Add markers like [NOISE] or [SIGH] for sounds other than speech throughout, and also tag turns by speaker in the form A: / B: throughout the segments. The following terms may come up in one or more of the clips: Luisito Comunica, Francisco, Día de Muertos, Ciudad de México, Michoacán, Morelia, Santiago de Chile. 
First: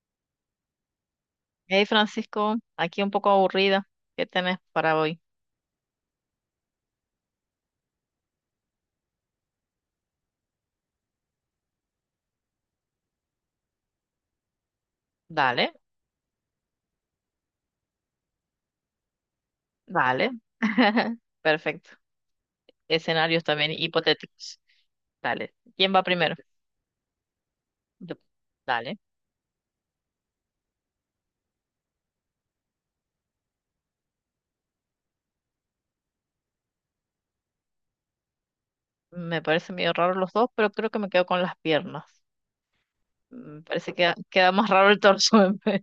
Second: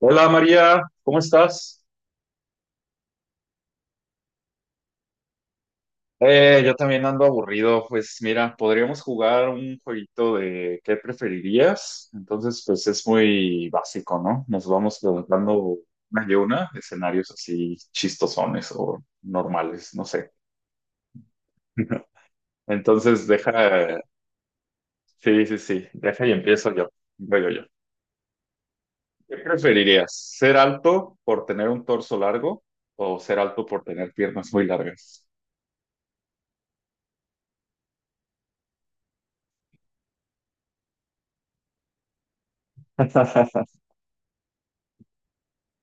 A: Hola María, ¿cómo estás?
B: Hey Francisco, aquí un poco aburrida. ¿Qué tenés para hoy?
A: Yo también ando aburrido. Pues mira, podríamos jugar un jueguito de ¿qué preferirías? Entonces, pues es muy básico, ¿no? Nos vamos
B: Dale,
A: preguntando una y una, escenarios así chistosones o normales, no sé.
B: dale. [LAUGHS] Perfecto.
A: [LAUGHS] Entonces,
B: Escenarios también
A: deja,
B: hipotéticos.
A: sí,
B: Dale.
A: sí, sí,
B: ¿Quién va
A: deja y
B: primero?
A: empiezo yo. Yo, yo, yo.
B: Yo. Dale.
A: ¿Qué preferirías? ¿Ser alto por tener un torso largo o ser alto por tener piernas muy largas?
B: Me parece medio raro los dos, pero creo que me quedo con las piernas. Me
A: [LAUGHS]
B: parece que queda más raro el torso en vez.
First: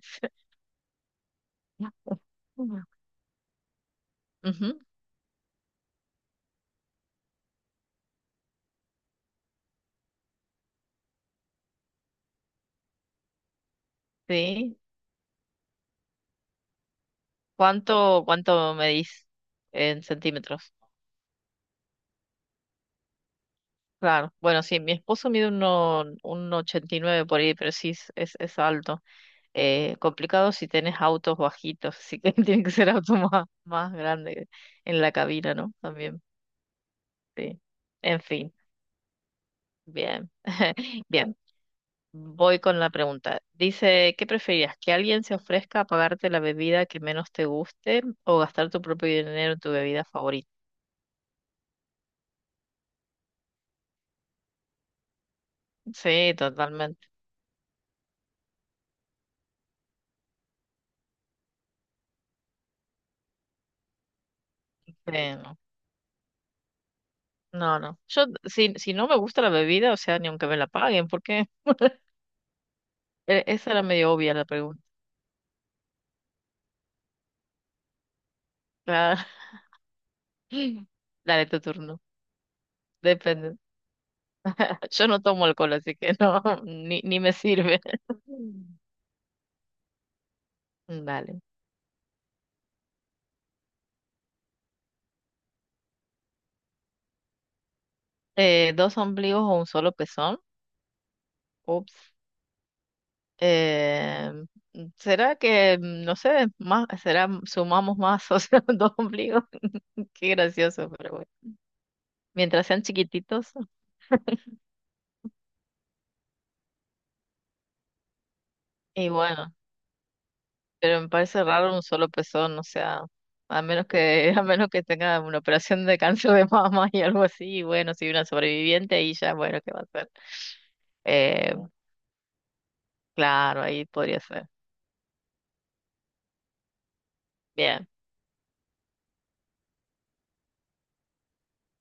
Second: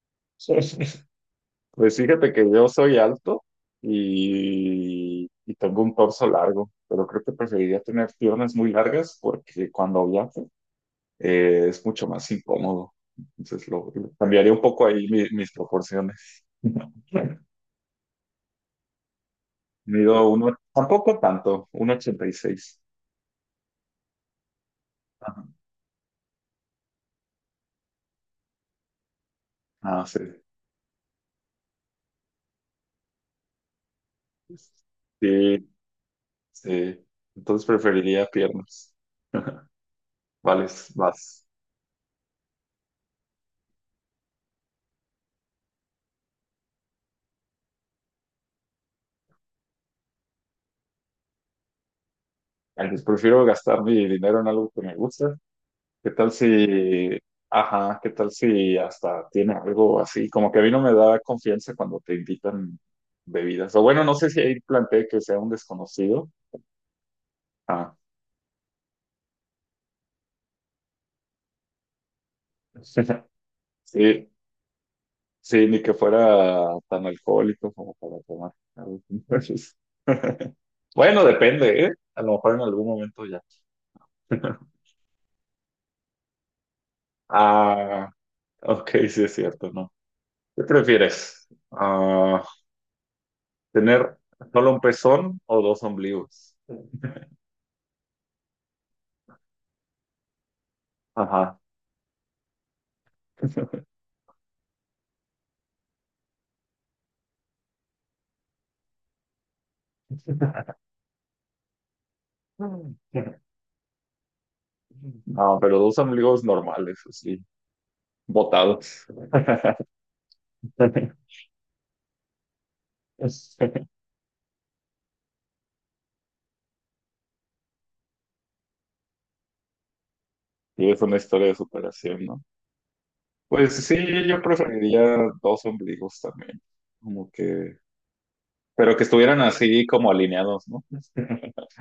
A: Pues fíjate que
B: [LAUGHS]
A: yo soy alto
B: Ujú.
A: y tengo un torso largo, pero creo que preferiría tener piernas muy largas porque cuando viajo es mucho más incómodo. Entonces lo cambiaría un
B: Sí.
A: poco ahí mis proporciones. [LAUGHS]
B: ¿Cuánto medís en
A: Mido uno,
B: centímetros?
A: tampoco tanto, 1,86.
B: Claro. Bueno, sí, mi esposo
A: Ajá.
B: mide uno, un 89 por ahí, pero sí es alto.
A: Ah, sí.
B: Complicado si tenés autos bajitos, así que [LAUGHS] tiene que ser auto más grande en la cabina,
A: Sí,
B: ¿no? También,
A: sí.
B: sí.
A: Entonces
B: En
A: preferiría
B: fin,
A: piernas.
B: bien.
A: Vale,
B: [LAUGHS] Bien,
A: vas.
B: voy con la pregunta. Dice, ¿qué preferías? ¿Que alguien se ofrezca a pagarte la bebida que menos te guste o gastar tu propio dinero en tu bebida favorita?
A: Entonces prefiero gastar mi dinero en algo que me gusta. ¿Qué tal
B: Sí, totalmente.
A: si, ajá, qué tal si hasta tiene algo así? Como que a mí no me da confianza cuando te invitan bebidas. O bueno, no sé si ahí
B: Sí,
A: planteé que sea un
B: no.
A: desconocido.
B: No,
A: Ah,
B: no. Yo, si no me gusta la bebida, o sea, ni aunque me la paguen, porque
A: [LAUGHS]
B: esa era medio
A: sí,
B: obvia la pregunta.
A: sí, ni que fuera tan alcohólico como para tomar algo.
B: Claro.
A: Entonces, [LAUGHS]
B: [LAUGHS]
A: bueno,
B: Dale tu
A: depende, ¿eh?
B: turno.
A: A lo mejor en algún momento ya.
B: Depende.
A: [LAUGHS]
B: Yo no tomo alcohol, así que no, [LAUGHS] ni me sirve.
A: Ah,
B: [LAUGHS]
A: ok, sí es cierto, ¿no? ¿Qué
B: Dale.
A: prefieres? Ah, ¿tener solo un pezón o dos ombligos?
B: ¿Dos ombligos o un solo pezón?
A: Ajá.
B: Ups. Eh, ¿Será que, no sé, más, sumamos más, o sea, [LAUGHS] dos ombligos? [LAUGHS] Qué gracioso, pero bueno. Mientras sean
A: [LAUGHS]
B: chiquititos,
A: No, pero dos amigos normales, así, botados.
B: y bueno,
A: [LAUGHS]
B: pero me parece raro un solo pezón, o sea, a menos que, [LAUGHS] a menos que tenga una operación de cáncer de mama y algo así, y bueno, si una sobreviviente, y ya, bueno, ¿qué va a hacer?
A: Y es una historia
B: Eh,
A: de superación, ¿no?
B: Claro,
A: Pues
B: ahí
A: sí,
B: podría
A: yo
B: ser.
A: preferiría dos ombligos también, como que,
B: Bien,
A: pero que estuvieran así como alineados, ¿no? [LAUGHS]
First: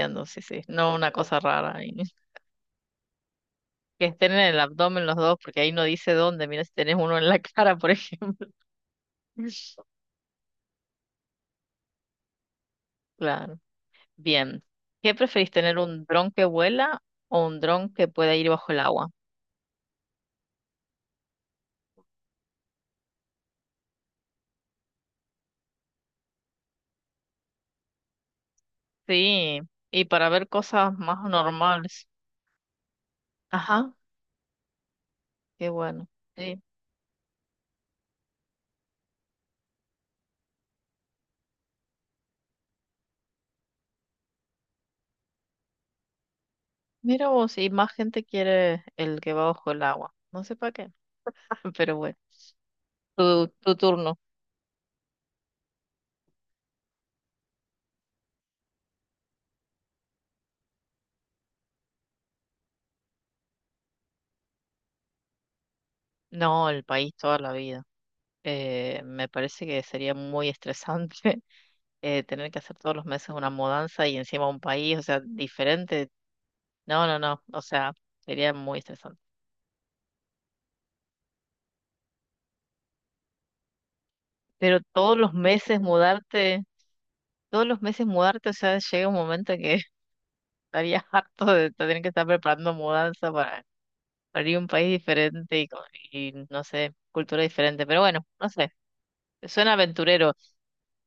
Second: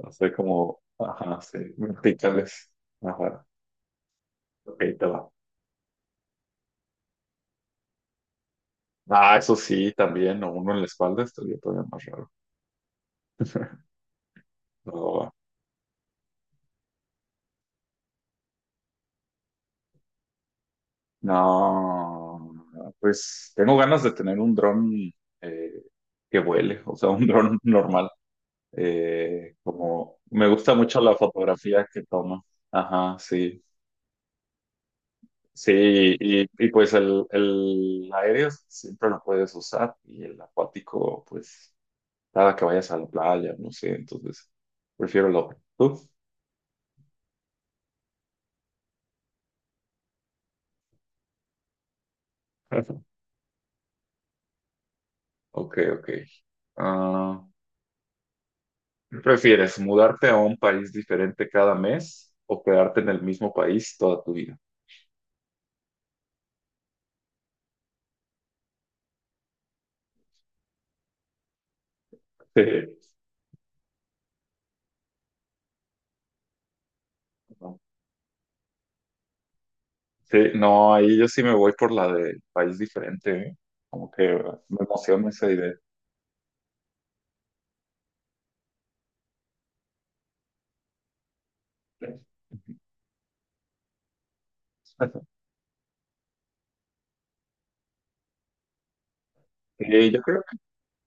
A: No sé,
B: sí, sí.
A: como,
B: No una cosa
A: ajá, sí,
B: rara ahí. [LAUGHS]
A: verticales. Ajá,
B: Que estén en el
A: ok, te
B: abdomen los
A: va.
B: dos, porque ahí no dice dónde. Mira si tenés uno en la [LAUGHS] cara, por ejemplo.
A: Ah, eso
B: [LAUGHS]
A: sí, también, o uno en la espalda estaría todavía más raro.
B: Claro.
A: [LAUGHS]
B: Bien.
A: No,
B: ¿Qué
A: va.
B: preferís, tener un dron que vuela o un dron que pueda ir bajo el agua?
A: No, no, pues tengo ganas de tener un dron eh, que vuele, o sea, un dron [LAUGHS] normal.
B: Sí, y
A: Como
B: para ver
A: me gusta
B: cosas
A: mucho la
B: más
A: fotografía que
B: normales.
A: toma. Ajá, sí.
B: Ajá, qué
A: Sí,
B: bueno.
A: y,
B: Sí.
A: y pues el aéreo siempre lo puedes usar y el acuático, pues cada que vayas a la playa, no sé, entonces prefiero lo otro. ¿Tú?
B: Mira vos, y más gente quiere el que va bajo el agua. No sé para qué, [LAUGHS] pero bueno.
A: [LAUGHS]
B: Tu turno.
A: Ok, ok. Ah, ¿Qué ¿Prefieres mudarte a un país diferente cada mes o quedarte en el mismo país toda tu vida?
B: No, el país toda la vida. Me parece que sería muy estresante [LAUGHS] tener que
A: Sí,
B: hacer todos los meses una mudanza y encima un país, o sea, diferente. No, no, no, o
A: no,
B: sea, sería muy estresante.
A: sí, no, ahí yo sí me voy por la del país diferente, ¿eh? Como que
B: Pero
A: me
B: todos
A: emociona
B: los
A: esa idea.
B: meses mudarte, o sea, llega un momento que [LAUGHS] estarías harto de tener que estar preparando mudanza para ir a un país
A: [LAUGHS]
B: diferente y, no sé, cultura diferente. Pero bueno, no sé, suena
A: Sí, yo
B: aventurero.
A: creo que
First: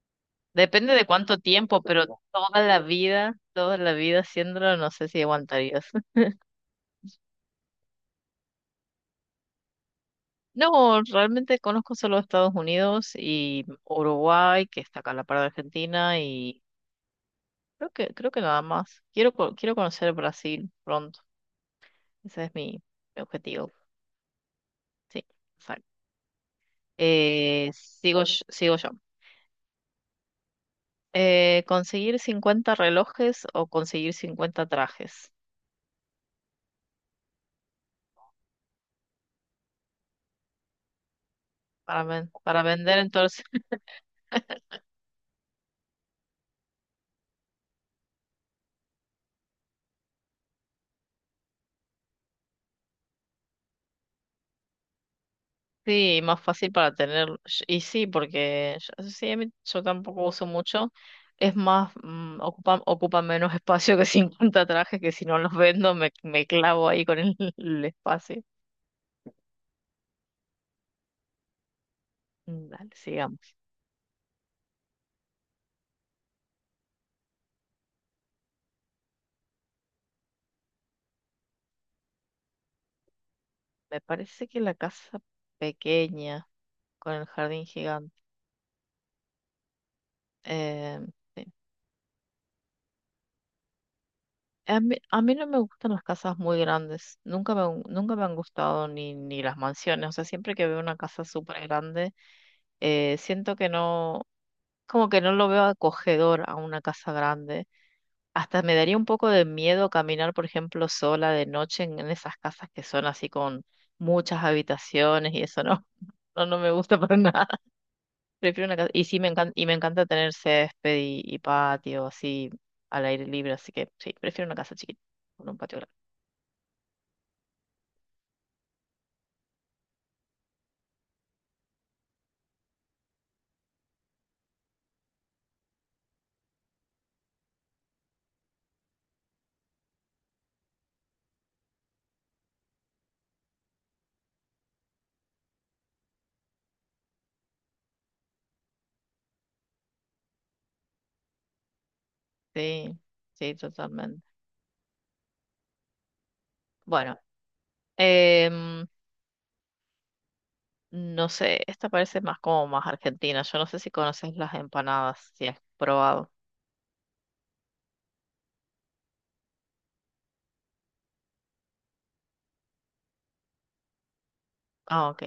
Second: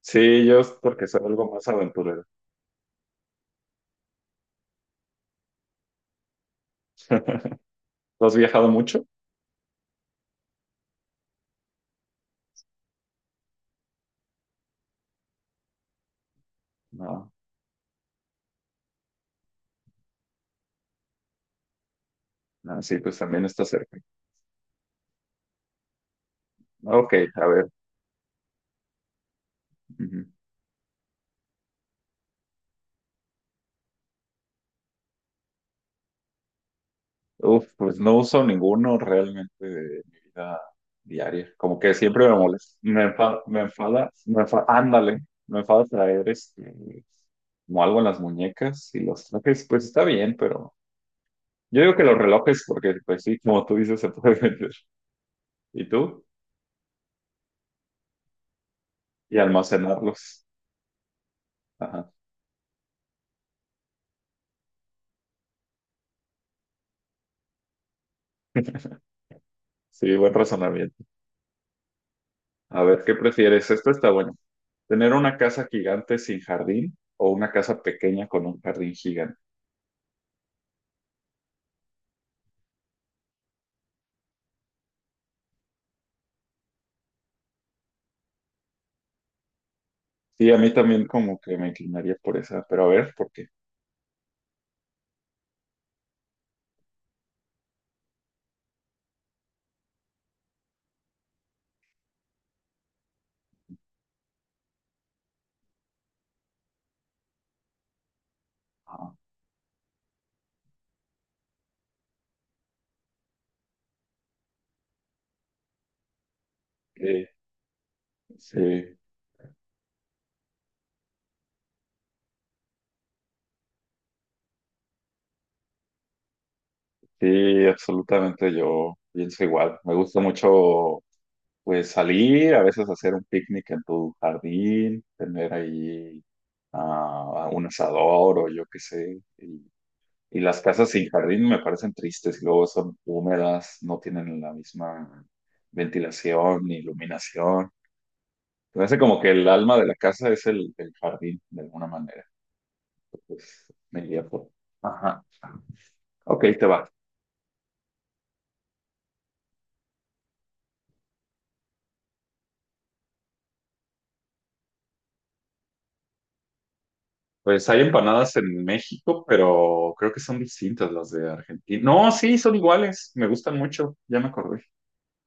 A: sí, yo es
B: Depende de
A: porque soy
B: cuánto
A: algo más
B: tiempo, pero
A: aventurero.
B: toda la vida haciéndolo, no sé si aguantarías.
A: [LAUGHS] ¿Tú has viajado mucho?
B: No, realmente conozco solo Estados Unidos y Uruguay, que está acá a la par de Argentina, y
A: No,
B: creo que nada más. Quiero conocer Brasil pronto. Ese es
A: no,
B: mi,
A: sí, pues
B: mi
A: también está
B: objetivo.
A: cerca.
B: Sí, exacto.
A: Ok, a ver.
B: Sigo yo.
A: Ujú.
B: Conseguir 50 relojes o conseguir 50 trajes
A: Uf, pues no uso ninguno realmente de mi vida diaria. Como que
B: para,
A: siempre
B: ven-
A: me
B: para
A: molesta.
B: vender
A: Me
B: en todo.
A: enfada, me enfada, me enfada, ándale, me enfada traer este, como algo en las muñecas y los trajes, pues está bien, pero yo digo que los relojes, porque pues sí, como tú dices, se puede [LAUGHS] vender. ¿Y
B: Sí,
A: tú?
B: más fácil para tener, y sí, porque yo, sí,
A: Y
B: yo tampoco
A: almacenarlos.
B: uso mucho, es más,
A: Ajá.
B: ocupa menos [LAUGHS] espacio que 50 trajes, que si no los vendo me clavo ahí con el, [LAUGHS] el espacio.
A: Sí, buen razonamiento.
B: Mm,
A: A
B: dale,
A: ver, ¿qué
B: sigamos.
A: prefieres? Esto está bueno. ¿Tener una casa gigante sin jardín o una casa pequeña con un jardín gigante?
B: Me parece que la casa pequeña, con el jardín gigante.
A: Sí, a mí
B: eh,
A: también como
B: sí.
A: que me inclinaría por esa, pero a ver, ¿por qué?
B: A mí no me gustan las casas muy grandes, nunca me han gustado ni las mansiones, o sea, siempre que veo una casa súper grande siento que no, como que no lo veo acogedor a una casa grande. Hasta me daría un
A: Ah,
B: poco de miedo caminar, por ejemplo, sola de noche en esas casas que son así con muchas habitaciones y eso no, [LAUGHS] no me gusta para
A: sí,
B: nada. [LAUGHS] Prefiero una casa.
A: sí,
B: Y sí, me encanta, y me encanta tener césped y patio así al aire libre, así que sí, prefiero una casa chiquita con un patio grande.
A: sí, absolutamente yo pienso igual. Me gusta mucho pues salir, a veces hacer un picnic en tu jardín, tener ahí ah, un asador o yo qué sé. Y las casas sin jardín me parecen tristes, y luego son húmedas, no tienen la misma ventilación ni iluminación. Me parece como que el alma de la casa es el jardín, de alguna manera.
B: Sí, sí,
A: Pues me
B: totalmente.
A: iría por. Ajá. Ok, te va.
B: Bueno, em, no sé, esta parece más como más argentina. Yo no sé si conoces las empanadas, si has probado.
A: Pues hay empanadas en México, pero creo que son distintas las de Argentina. No, sí, son iguales. Me gustan mucho. Ya me acordé.
B: Ah, ok.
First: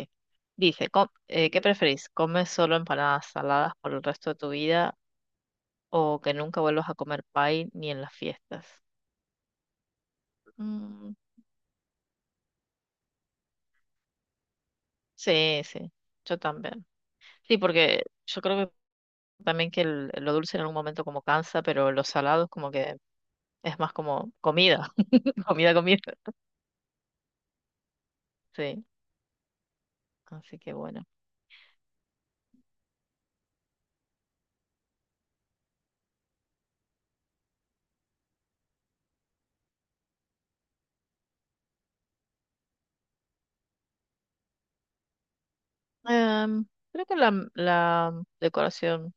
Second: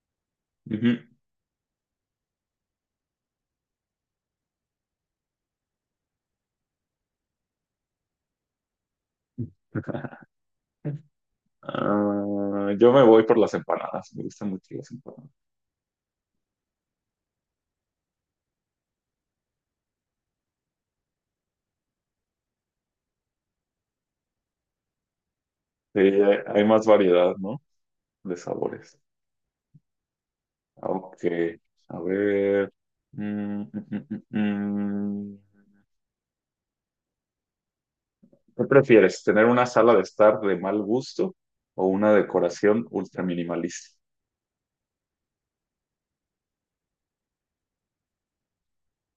B: Dice,
A: Ujú.
B: ¿qué preferís? ¿Comes solo empanadas saladas por el resto de tu vida o que nunca vuelvas a comer pie ni en las fiestas?
A: [LAUGHS]
B: Mm,
A: Ah, yo me voy por las empanadas. Me gustan mucho las empanadas.
B: sí, sí, yo también. Sí, porque yo creo que también que lo dulce en algún momento como cansa, pero los salados como que es más como comida, [LAUGHS] comida, comida.
A: Sí, hay más variedad, ¿no? De
B: Sí,
A: sabores.
B: así que bueno.
A: Ok. A ver. Mm, mm, mm, mm, mm. ¿Qué prefieres? ¿Tener una sala de estar de mal gusto o una decoración ultra minimalista?
B: Em, Creo que la decoración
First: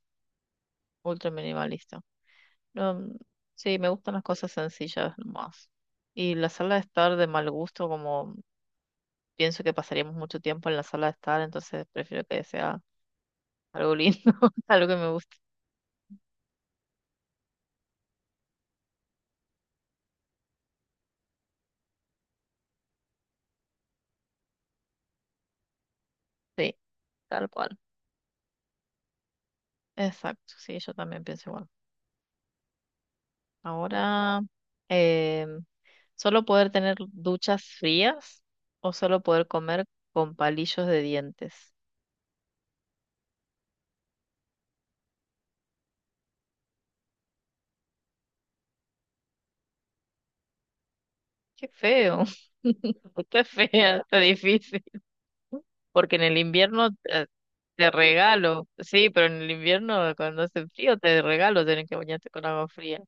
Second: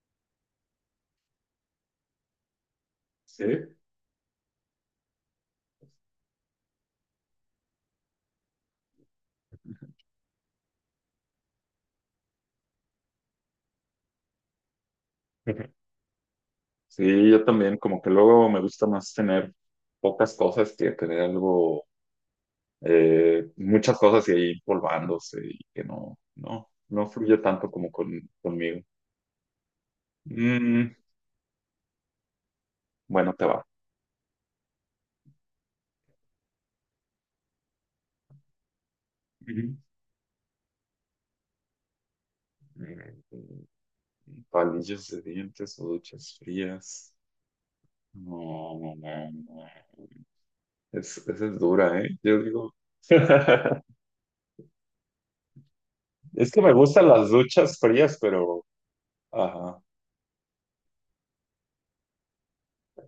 B: ultra minimalista. No,
A: Sí.
B: sí, me gustan las cosas sencillas más. Y la sala de estar de mal gusto, como pienso que pasaríamos mucho tiempo en la sala de estar, entonces prefiero que sea algo lindo, [LAUGHS] algo que me guste.
A: Ujú. Sí, yo también, como que luego me gusta más tener pocas cosas que tener algo, muchas cosas y ahí polvándose y que no, no,
B: Sí,
A: no fluye
B: tal
A: tanto
B: cual.
A: como conmigo.
B: Exacto, sí,
A: Mm,
B: yo también pienso igual.
A: bueno, te va.
B: Ahora, em, solo poder tener duchas frías o solo poder
A: Ujú.
B: comer con palillos de dientes.
A: Mm, palillos de dientes o duchas frías. No, no, no, no. Esa es
B: Qué
A: dura, ¿eh?
B: feo.
A: Yo digo,
B: [LAUGHS] Está
A: [LAUGHS]
B: fea, está difícil. Porque en el
A: es que me
B: invierno
A: gustan las duchas
B: te
A: frías, pero,
B: regalo, sí, pero en el
A: ajá,
B: invierno cuando hace frío te regalo tener que bañarte con agua fría.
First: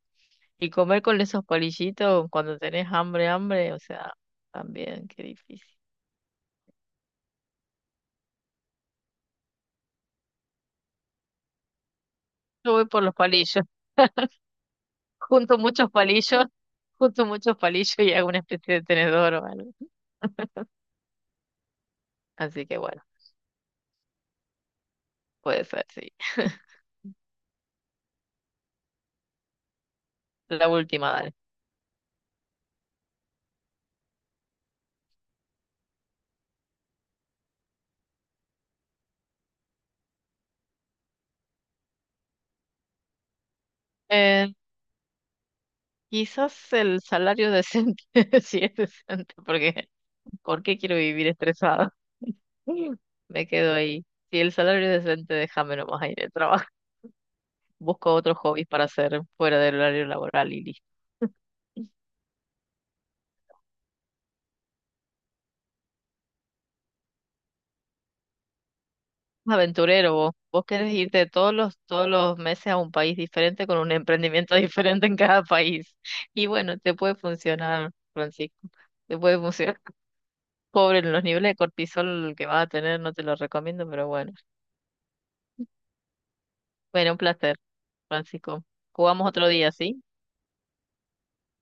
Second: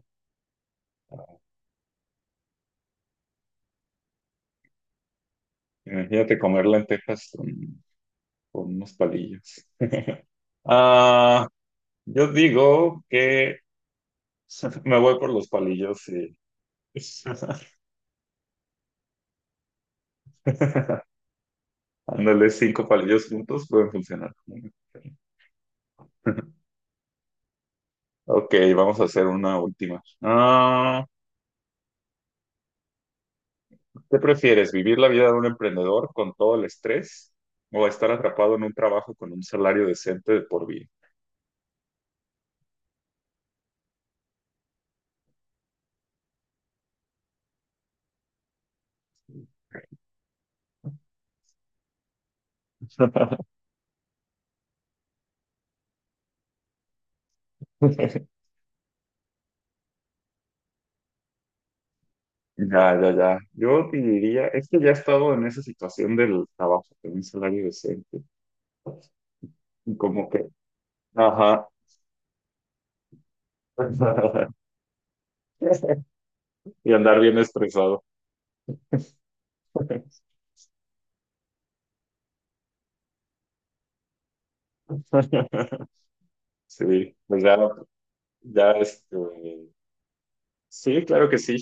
B: Y comer con esos palillitos cuando tenés hambre, hambre, o sea, también qué difícil.
A: imagínate comer lentejas con unos palillos. Ah, yo
B: Yo voy
A: digo
B: por los
A: que
B: palillos, [LAUGHS]
A: [LAUGHS] me voy por los
B: junto muchos
A: palillos y...
B: palillos, junto muchos
A: [LAUGHS]
B: palillos y hago una especie de tenedor o algo.
A: Ándale,
B: Así que
A: cinco
B: bueno,
A: palillos juntos pueden funcionar.
B: puede ser, sí.
A: [LAUGHS]
B: [LAUGHS]
A: Ok, vamos a hacer una última.
B: La
A: Ah,
B: última, dale.
A: ¿qué prefieres, vivir la vida de un emprendedor con todo el estrés o estar atrapado en un trabajo con un salario decente de por vida?
B: Eh, Quizás el salario decente, [LAUGHS] si es decente, porque ¿por qué quiero vivir estresado? [LAUGHS] Me
A: [LAUGHS]
B: quedo ahí. Si el salario es decente, déjame nomás ahí de trabajo. [LAUGHS] Busco otros hobbies para hacer fuera del horario laboral y listo.
A: Ya, ya, ya. Yo diría, es que ya he estado en esa situación del trabajo con un salario decente. Y
B: Aventurero
A: como
B: vos.
A: que,
B: Vos querés irte todos
A: ajá.
B: los, todos los meses a un país diferente con un
A: [LAUGHS]
B: emprendimiento [LAUGHS] diferente en cada país. Y bueno,
A: Y
B: te puede
A: andar bien
B: funcionar,
A: estresado.
B: Francisco. Te puede funcionar. [LAUGHS] Pobre, los niveles de cortisol que vas a tener, no te lo recomiendo, pero bueno.
A: [LAUGHS]
B: Bueno,
A: Sí,
B: un
A: pues ya,
B: placer, Francisco.
A: ya este,
B: Jugamos otro día, ¿sí?
A: sí, claro que sí.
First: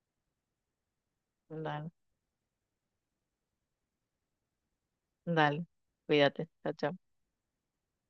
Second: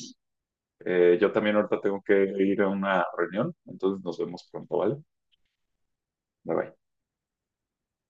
A: Yo también ahorita
B: Dale,
A: tengo que ir a una reunión, entonces nos vemos pronto, ¿vale?
B: dale. Cuídate.
A: Bye
B: Chao,
A: bye.
B: chao.